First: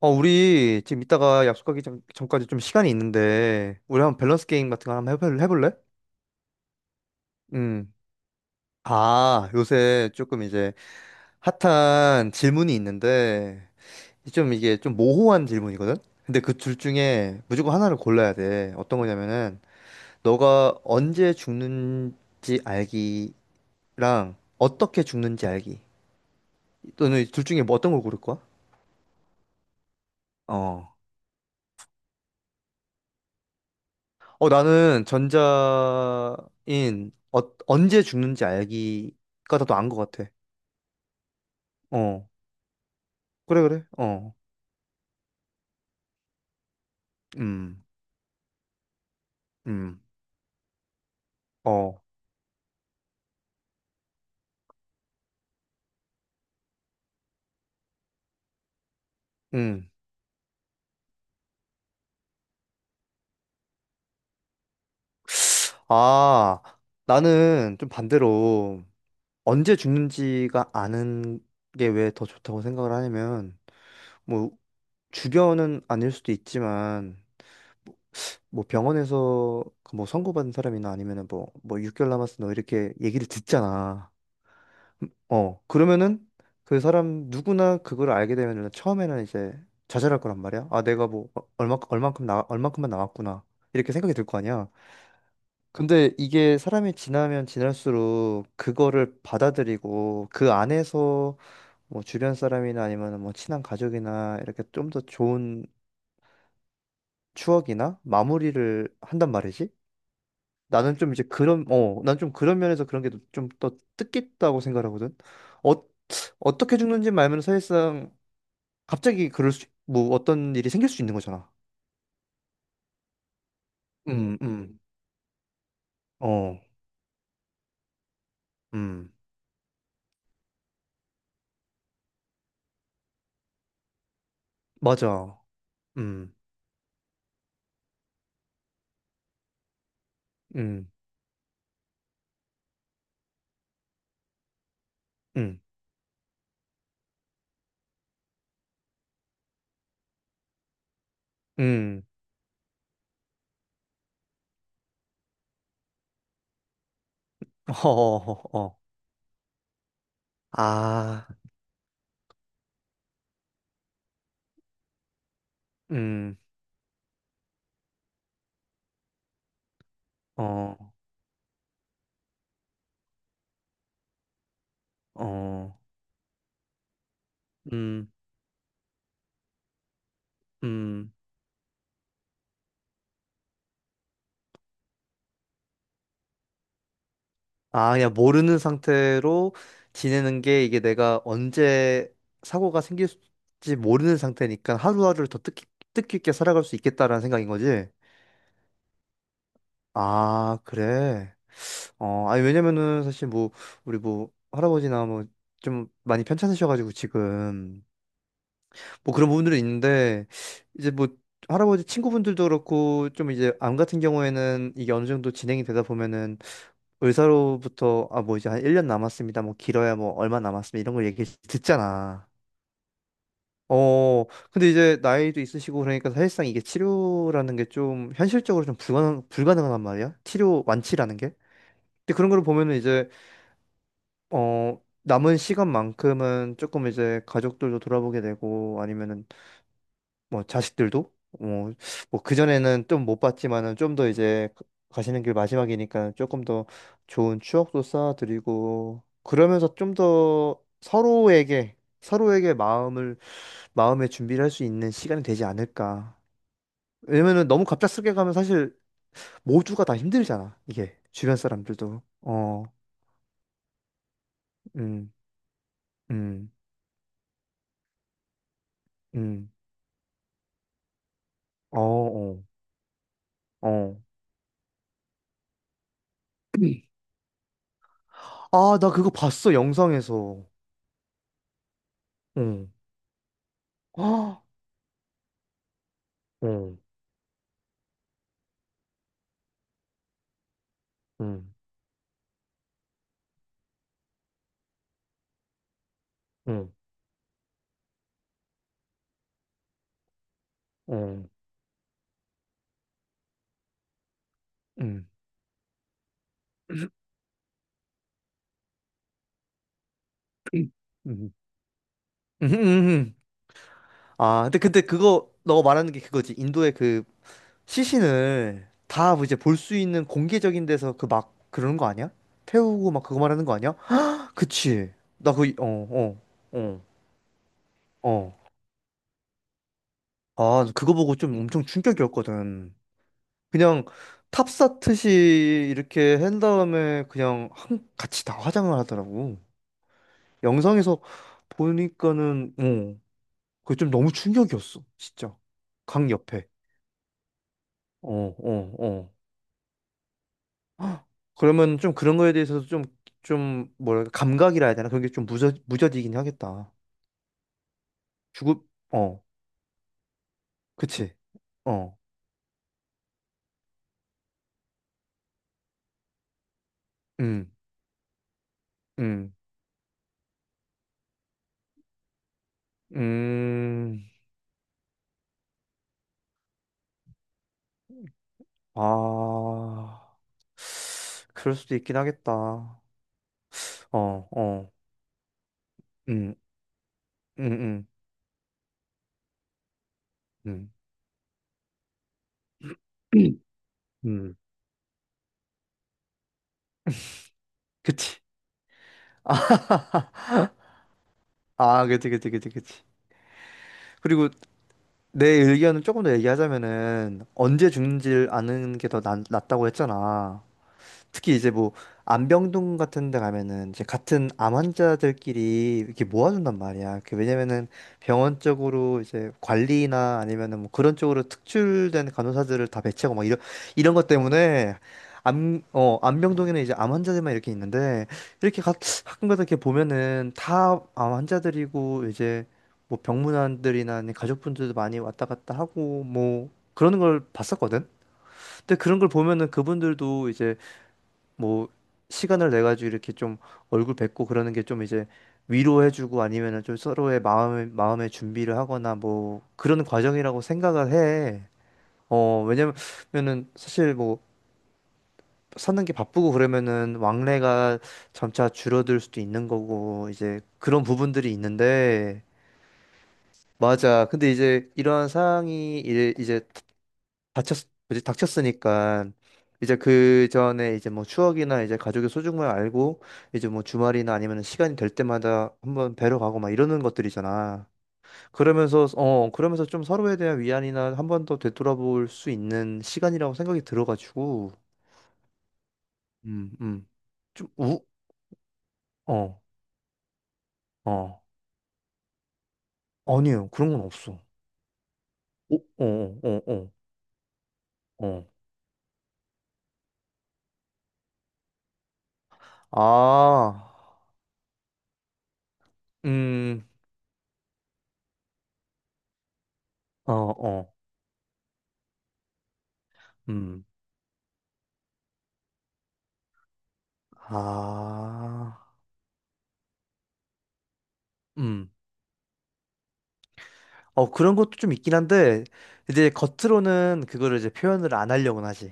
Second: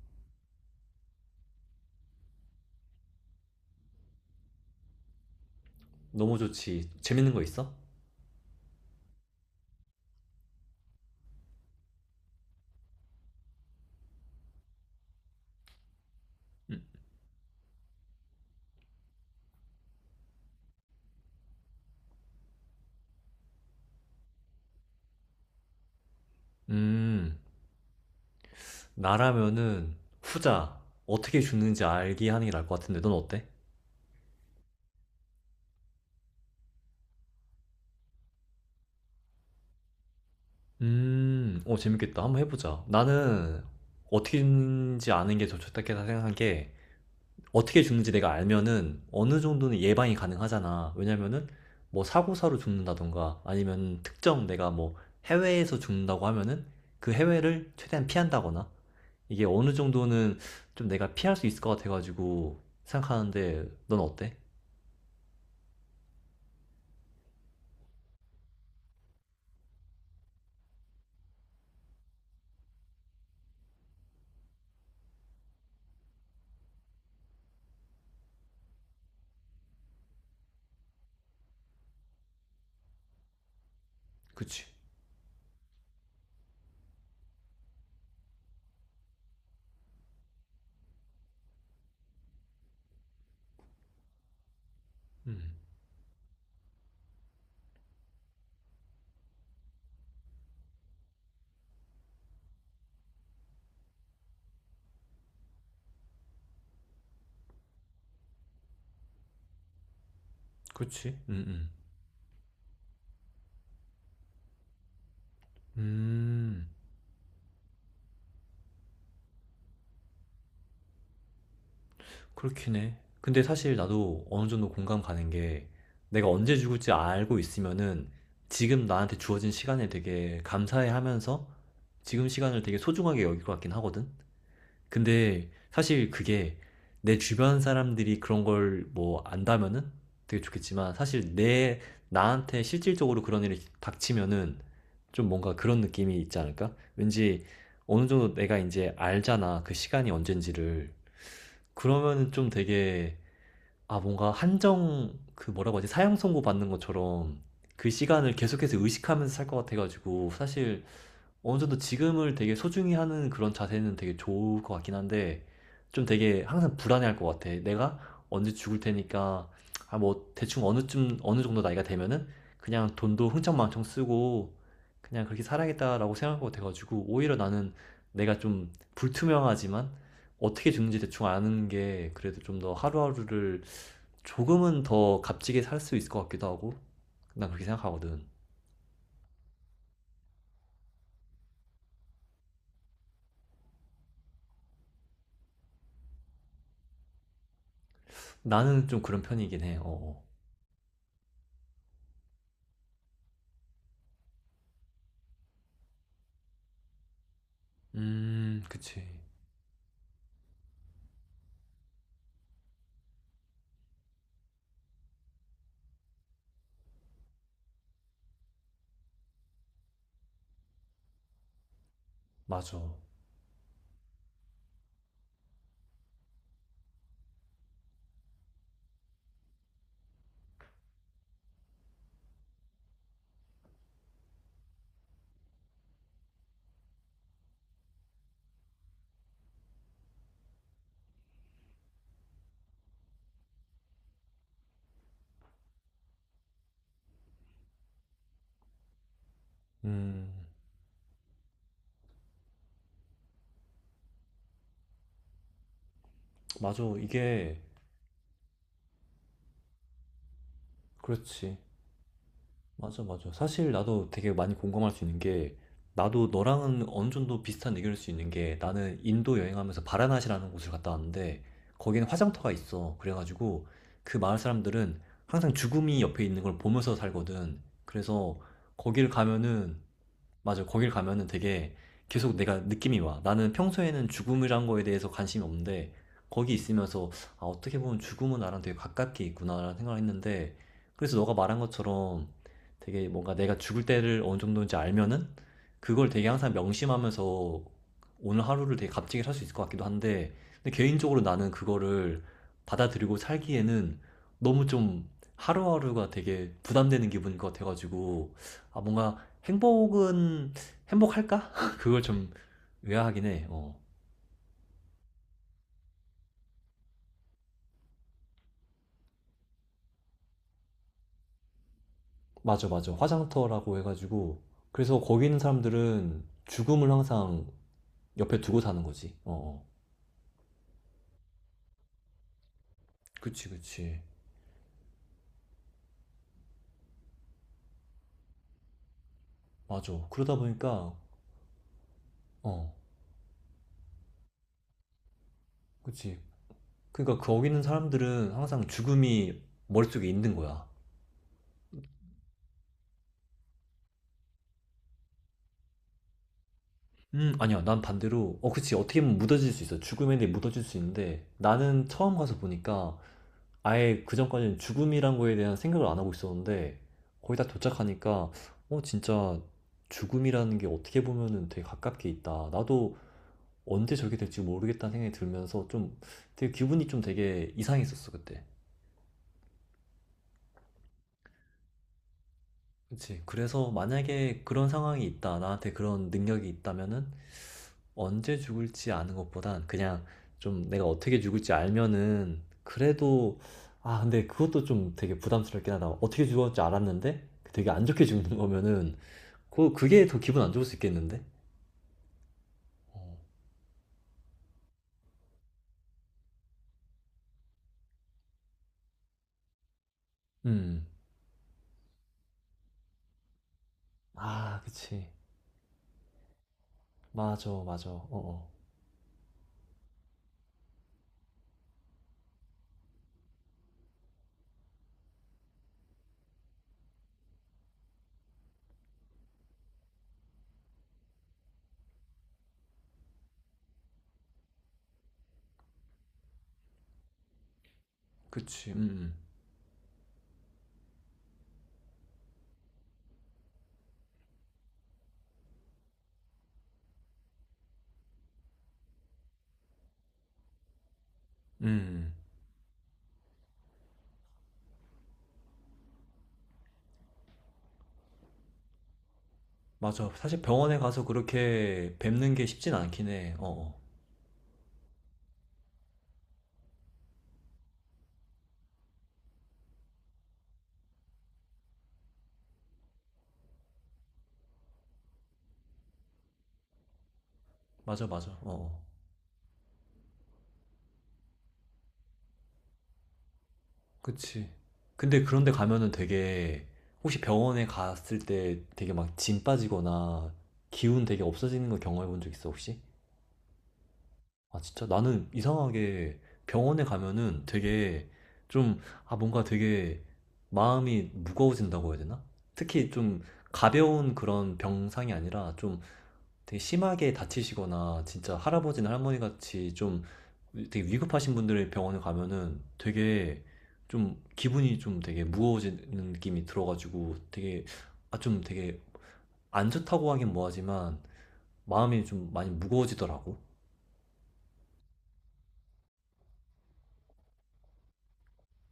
우리 지금 이따가 약속하기 전, 전까지 좀 시간이 있는데, 우리 한번 밸런스 게임 같은 거 한번 해볼래? 너무 좋지. 재밌는 거 있어? 음. 아, 요새 조금 이제 핫한 질문이 있는데, 좀 이게 좀 모호한 질문이거든? 근데 그 둘 음. 중에 무조건 하나를 골라야 돼. 어떤 거냐면은, 너가 언제 죽는지 알기랑 어떻게 죽는지 알기. 또는 음, 둘 중에 뭐 어떤 걸 고를 거야? 나라면은 후자 어. 어떻게 죽는지 알게 하는 게 나을 것 같은데 넌 어때? 어, 나는 전자인 언제 죽는지 알기가 더 나은 것 같아. 재밌겠다. 어, 한번 해보자. 나는 그래, 그래. 어, 어떻게 죽는지 아는 게 더 좋다 생각한 게 음, 어떻게 죽는지 내가 알면은 어느 정도는 음, 예방이 가능하잖아. 왜냐면은 어, 사고사로 죽는다던가 아니면 특정 내가 해외에서 죽는다고 하면은 그 해외를 최대한 피한다거나 이게 어느 음. 정도는 좀 내가 피할 수 있을 것 같아가지고 생각하는데 넌 어때? 아, 나는 좀 반대로 언제 죽는지가 아는 게 왜 더 좋다고 생각을 하냐면, 뭐, 주변은 아닐 수도 있지만, 뭐 병원에서 그뭐 선고받은 사람이나 아니면은 뭐 6개월 남았어 너 이렇게 얘기를 듣잖아. 그치? 그러면은 그 사람 누구나 그걸 알게 되면은 처음에는 이제 좌절할 거란 말이야. 아, 내가 뭐 얼마 얼만큼 나 얼만큼만 나왔구나. 이렇게 생각이 들 거 아니야. 음, 근데 이게 사람이 지나면 지날수록 그거를 받아들이고 그 안에서 뭐 주변 사람이나 아니면 뭐 친한 가족이나 이렇게 좀 더 좋은 추억이나 마무리를 한단 말이지. 나는 그치? 좀 이제 난 좀 그런 면에서 그런 게 좀 더 뜻깊다고 생각하거든. 어, 음, 어떻게 죽는지 말면 사실상 갑자기 뭐 어떤 일이 생길 수 있는 거잖아. 그렇긴 해. 근데 사실 나도 음, 어느 정도 음, 공감 가는 게 내가 언제 어, 죽을지 알고 있으면은 지금 음, 나한테 주어진 시간에 되게 감사해 하면서 지금 시간을 되게 소중하게 여길 것 같긴 하거든? 맞아. 근데 사실 음, 그게 내 주변 사람들이 그런 걸 뭐 안다면은 되게 음, 좋겠지만 사실 내 나한테 실질적으로 그런 일이 닥치면은 좀 뭔가 음, 그런 느낌이 있지 않을까? 왠지 어느 정도 내가 이제 알잖아. 그 시간이 언젠지를. 음, 그러면은 좀 되게 아 뭔가 한정 그 뭐라고 하지? 사형 선고 받는 것처럼 어, 그 어, 시간을 어, 계속해서 어. 의식하면서 살 것 같아가지고 사실 아, 어느 정도 지금을 되게 소중히 하는 그런 자세는 되게 좋을 것 같긴 한데, 좀 음, 되게 항상 불안해할 것 같아. 내가 언제 죽을 테니까, 아, 뭐, 대충 어, 어느쯤, 어느 정도 나이가 되면은, 그냥 돈도 흥청망청 쓰고, 그냥 그렇게 어, 살아야겠다라고 생각할 것 같아가지고, 오히려 나는 음, 내가 좀 불투명하지만, 어떻게 죽는지 음. 대충 아는 게 그래도 좀 더 하루하루를 조금은 더 값지게 살 수 있을 것 같기도 하고, 난 그렇게 아, 그냥 생각하거든. 모르는 상태로 지내는 게 이게 내가 언제 사고가 생길지 모르는 상태니까 하루하루를 더 뜻깊게 살아갈 수 있겠다라는 생각인 거지? 나는 좀 그런 편이긴 해. 어. 어. 아, 그래. 어, 아니, 왜냐면은 사실 뭐, 우리 뭐, 할아버지나 뭐, 좀 많이 편찮으셔가지고 지금. 그치. 뭐 그런 부분들은 있는데 이제 뭐 할아버지 친구분들도 그렇고 좀 이제 암 같은 경우에는 이게 어느 정도 진행이 되다 보면은 의사로부터 아 뭐 이제 한 1년 남았습니다. 뭐 길어야 뭐 얼마 남았습니다. 이런 걸 얘기 듣잖아. 맞아. 어 근데 이제 나이도 있으시고 그러니까 사실상 이게 치료라는 게 좀 현실적으로 좀 불가능한 말이야. 치료 완치라는 게. 근데 그런 걸 보면은 이제 어 남은 시간만큼은 조금 이제 가족들도 돌아보게 되고 아니면은 뭐 자식들도 뭐, 뭐 그전에는 좀 못 봤지만은 좀 더 이제 가시는 길 마지막이니까 조금 더 좋은 추억도 쌓아드리고 그러면서 좀 음, 더 서로에게 마음을 마음의 준비를 할 수 있는 시간이 되지 않을까. 맞아. 왜냐면은 이게, 너무 갑작스럽게 가면 사실 모두가 다 힘들잖아. 이게 주변 그렇지. 사람들도 맞아, 맞아. 사실 나도 되게 많이 공감할 수 음, 있는 게, 나도 음, 너랑은 어느 정도 비슷한 의견일 수 있는 게, 나는 인도 음, 여행하면서 바라나시라는 곳을 갔다 왔는데, 어, 거기는 어, 화장터가 있어. 그래가지고, 어. 그 마을 사람들은 항상 죽음이 옆에 있는 걸 보면서 살거든. 그래서, 아, 나 거기를 그거 봤어 가면은, 영상에서. 맞아. 거길 가면은 되게 계속 내가 응. 느낌이 와. 나는 평소에는 아, 죽음이란 거에 대해서 관심이 없는데 거기 어. 있으면서 아, 어떻게 보면 죽음은 나랑 되게 가깝게 있구나라는 생각을 했는데 그래서 너가 음, 말한 것처럼 되게 뭔가 내가 죽을 때를 어느 정도인지 알면은 그걸 되게 항상 음, 명심하면서 오늘 하루를 되게 값지게 살 수 있을 것 같기도 한데 근데 개인적으로 음, 나는 그거를 받아들이고 살기에는 너무 음, 좀 하루하루가 되게 부담되는 기분인 것 같아가지고 아 뭔가 행복은 음, 행복할까? 그걸 좀 음, 음. 의아하긴 해. 어. 아, 근데 그거 너가 말하는 게 그거지. 인도의 그 시신을 다 이제 볼 수 있는 공개적인 데서 그 막 그러는 거 아니야? 맞아, 태우고 맞아. 막 그거 말하는 거 아니야? 화장터라고 해가지고. 그치. 그래서 거기 나 있는 그, 어, 어, 사람들은 어, 죽음을 항상 어. 옆에 두고 사는 거지. 어, 어. 아, 그거 보고 좀 엄청 충격이었거든. 그치, 그냥 그치. 탑사트시 이렇게 한 다음에 그냥 한, 같이 다 화장을 하더라고. 맞아. 그러다 보니까, 영상에서 보니까는, 어, 어. 그게 좀 너무 충격이었어, 진짜. 강 그치. 옆에. 그러니까 거기 있는 어, 사람들은 항상 어, 어. 죽음이 머릿속에 있는 거야. 헉, 그러면 좀 그런 거에 대해서도 좀, 뭐랄까, 감각이라 해야 되나? 그런 게 좀 무뎌지긴 하겠다. 아니야. 난 반대로, 어, 죽음, 그치. 어떻게 보면 어, 묻어질 수 있어. 죽음에 대해 묻어질 수 그치. 있는데, 나는 어, 처음 가서 보니까, 아예 그전까지는 죽음이란 거에 대한 생각을 안 하고 있었는데 거의 다 음, 도착하니까 음, 진짜 죽음이라는 게 어떻게 보면은 되게 가깝게 있다. 나도 언제 음, 저게 될지 모르겠다는 생각이 들면서 좀 되게 기분이 좀 되게 이상했었어 그때. 아, 그럴 수도 있긴 하겠다. 그치. 그래서 만약에 그런 어, 상황이 있다. 나한테 그런 음, 능력이 있다면은 음, 음, 언제 죽을지 아는 것보단 그냥 좀 음, 내가 어떻게 죽을지 알면은 그래도 아 근데 음, 그것도 좀 되게 부담스럽긴 하다. 어떻게 죽었지 알았는데 되게 안 좋게 그치. 죽는 거면은 그게 더 기분 안 좋을 수 있겠는데? 아, 그치. 어. 그리고 내 의견을 조금 더 얘기하자면은 언제 죽는지를 아는 게 더 낫다고 했잖아. 음. 특히 이제 뭐 안병동 같은 데 가면은 이제 같은 암 아, 그치. 환자들끼리 이렇게 모아준단 말이야. 그 맞아, 왜냐면은 맞아. 어, 병원 어. 쪽으로 이제 관리나 아니면은 뭐 그런 쪽으로 특출된 간호사들을 다 배치하고 막 이런 것 때문에 안병동에는 이제 암 환자들만 이렇게 있는데 이렇게 가, 가끔가다 이렇게 보면은 다 암 환자들이고 이제 뭐 병문안들이나 아니면 가족분들도 많이 왔다 갔다 하고 뭐 그러는 걸 봤었거든. 그치. 근데 그런 걸 음. 보면은 그분들도 이제 뭐 시간을 내 가지고 이렇게 좀 얼굴 뵙고 그러는 게 좀 이제 위로해주고 아니면은 좀 서로의 마음의 준비를 하거나 뭐 그런 과정이라고 생각을 해. 음. 음. 어, 왜냐면은 사실 뭐 사는 게 바쁘고 그러면은 왕래가 점차 줄어들 수도 있는 거고 맞아. 사실 이제 병원에 그런 가서 부분들이 그렇게 있는데 뵙는 게 쉽진 않긴 해. 어. 어. 맞아. 근데 이제 이러한 상황이 이제 닥쳤으니까 이제 그 전에 이제 뭐 추억이나 이제 가족의 소중함을 알고 이제 뭐 주말이나 아니면 시간이 될 때마다 한번 뵈러 가고 막 이러는 것들이잖아. 맞아, 맞아. 어. 어. 그러면서 좀 서로에 대한 위안이나 한번 더 되돌아볼 수 있는 시간이라고 생각이 그치. 들어가지고 근데 그런데 가면은 음, 되게 음. 혹시 좀 병원에 우, 갔을 때 되게 막 어, 짐 빠지거나 기운 되게 어. 없어지는 거 경험해 본 적 있어 혹시? 아니에요. 그런 건 없어. 아 진짜 나는 오, 어, 이상하게 어, 어, 병원에 가면은 어. 되게 어. 좀 아 뭔가 되게 마음이 무거워진다고 해야 되나? 특히 좀 아, 가벼운 그런 병상이 아니라 좀 되게 음, 심하게 다치시거나 진짜 할아버지나 할머니 같이 좀 어, 어, 되게 위급하신 분들의 병원에 가면은 되게 음. 좀 기분이 좀 되게 무거워지는 느낌이 들어가지고 되게 아 좀 아, 되게 안 좋다고 하긴 뭐하지만 음. 마음이 좀 많이 무거워지더라고. 어, 그런 것도 좀 있긴 한데, 이제 겉으로는 그거를 이제 표현을 안 하려고는 하지.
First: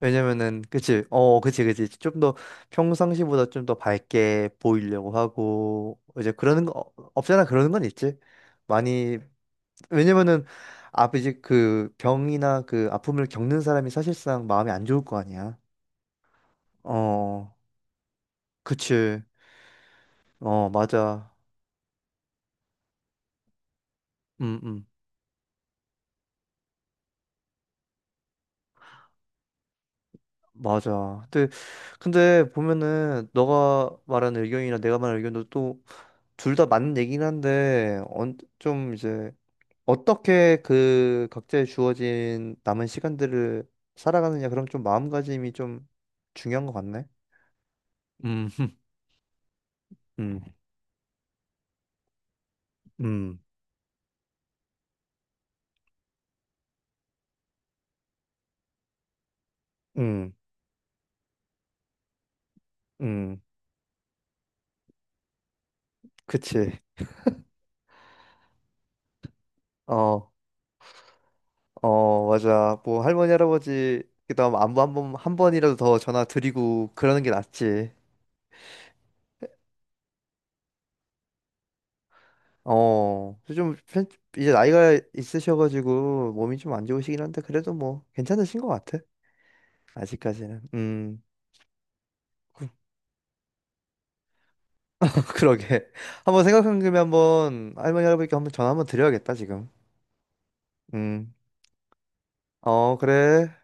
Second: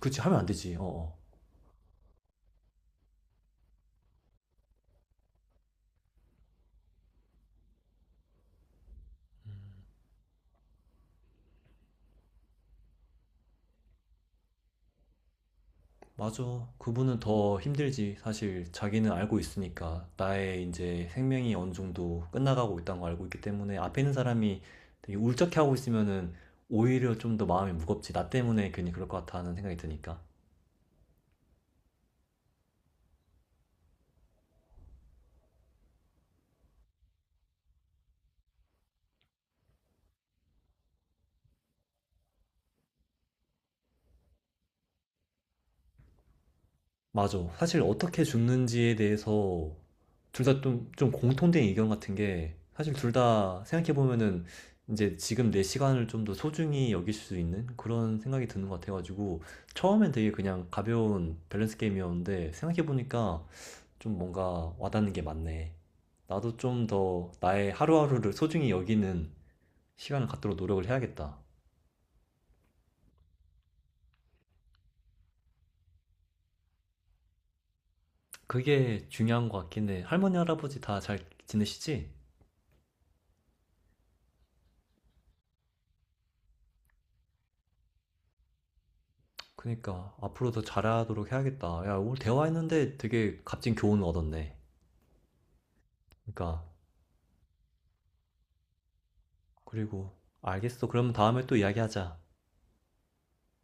그치 하면 안 왜냐면은, 되지. 어어. 그치. 좀 더 평상시보다 좀 더 밝게 보이려고 하고, 이제 그러는 거, 어, 없잖아, 그러는 건 있지. 많이, 왜냐면은, 앞 이제 그 병이나 그 아픔을 겪는 사람이 사실상 마음이 안 좋을 거 아니야. 맞아. 그분은 어, 더 힘들지. 사실 자기는 그치. 알고 있으니까 나의 이제 맞아. 생명이 어느 정도 끝나가고 있다는 걸 알고 있기 때문에 앞에 있는 음, 사람이 음, 되게 울적해 하고 있으면은 오히려 좀 더 마음이 무겁지. 나 때문에 괜히 그럴 것 같아 하는 생각이 드니까. 맞아. 근데 보면은 너가 말한 의견이나 내가 말한 의견도 또 둘 다 맞는 얘기긴 한데 좀 이제 어떻게 그 각자의 주어진 남은 시간들을 살아가느냐 그럼 좀 마음가짐이 좀 중요한 것 같네. 맞아. 사실 어떻게 흠. 죽는지에 대해서 음, 둘 다 좀, 공통된 의견 같은 게 사실 둘 음, 다 생각해보면은 이제 지금 내 시간을 좀 더 소중히 여길 수 있는 그런 생각이 드는 것 같아가지고 처음엔 되게 음, 그냥 가벼운 밸런스 게임이었는데 음, 생각해보니까 좀 뭔가 와닿는 게 많네. 나도 그치. 좀 더 나의 하루하루를 소중히 여기는 시간을 어, 갖도록 노력을 해야겠다. 맞아. 뭐 할머니 할아버지 그다음 안부 한번 한 번이라도 더 전화 드리고 그러는 게 낫지. 그게 중요한 것 같긴 해. 할머니, 할아버지 다 잘 지내시지? 어, 좀 편- 이제 나이가 있으셔가지고 몸이 좀 안 좋으시긴 한데 그래도 뭐 괜찮으신 것 같아. 그니까 앞으로 더 아직까지는. 음. 잘하도록 해야겠다. 야, 오늘 대화했는데 되게 값진 교훈을 얻었네. 그러게. 한번 그니까 생각한 김에 한번 할머니 할아버지께 한번 전화 한번 드려야겠다, 지금. 그리고 알겠어. 그러면 음. 다음에 또 이야기하자. 어, 그래.